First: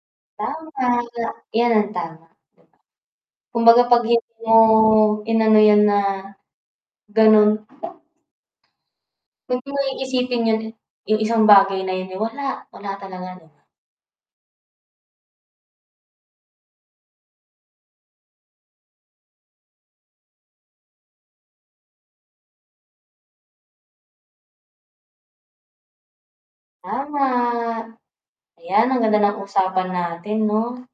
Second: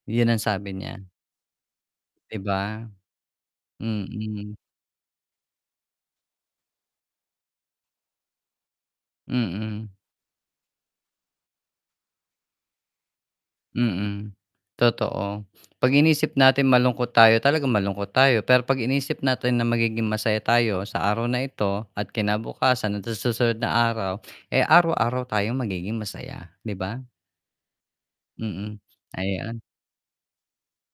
Yun ang sabi Tama niya. ya yan, tama, 'Di 'di ba? ba? Kumbaga pag hindi Mm. mo inano yan na, ganun. Wag mo Mm. iisipin yun. Yung isang bagay na yun, eh, wala, wala talaga 'no. Mm, totoo pag inisip natin malungkot tayo talaga malungkot tayo, pero pag iniisip natin na magiging masaya tayo sa araw na ito at kinabukasan at sa susunod na araw, eh araw-araw tayong magiging masaya 'di ba? Tama. Mm, Ayan ang ganda ng ayan. usapan natin 'no.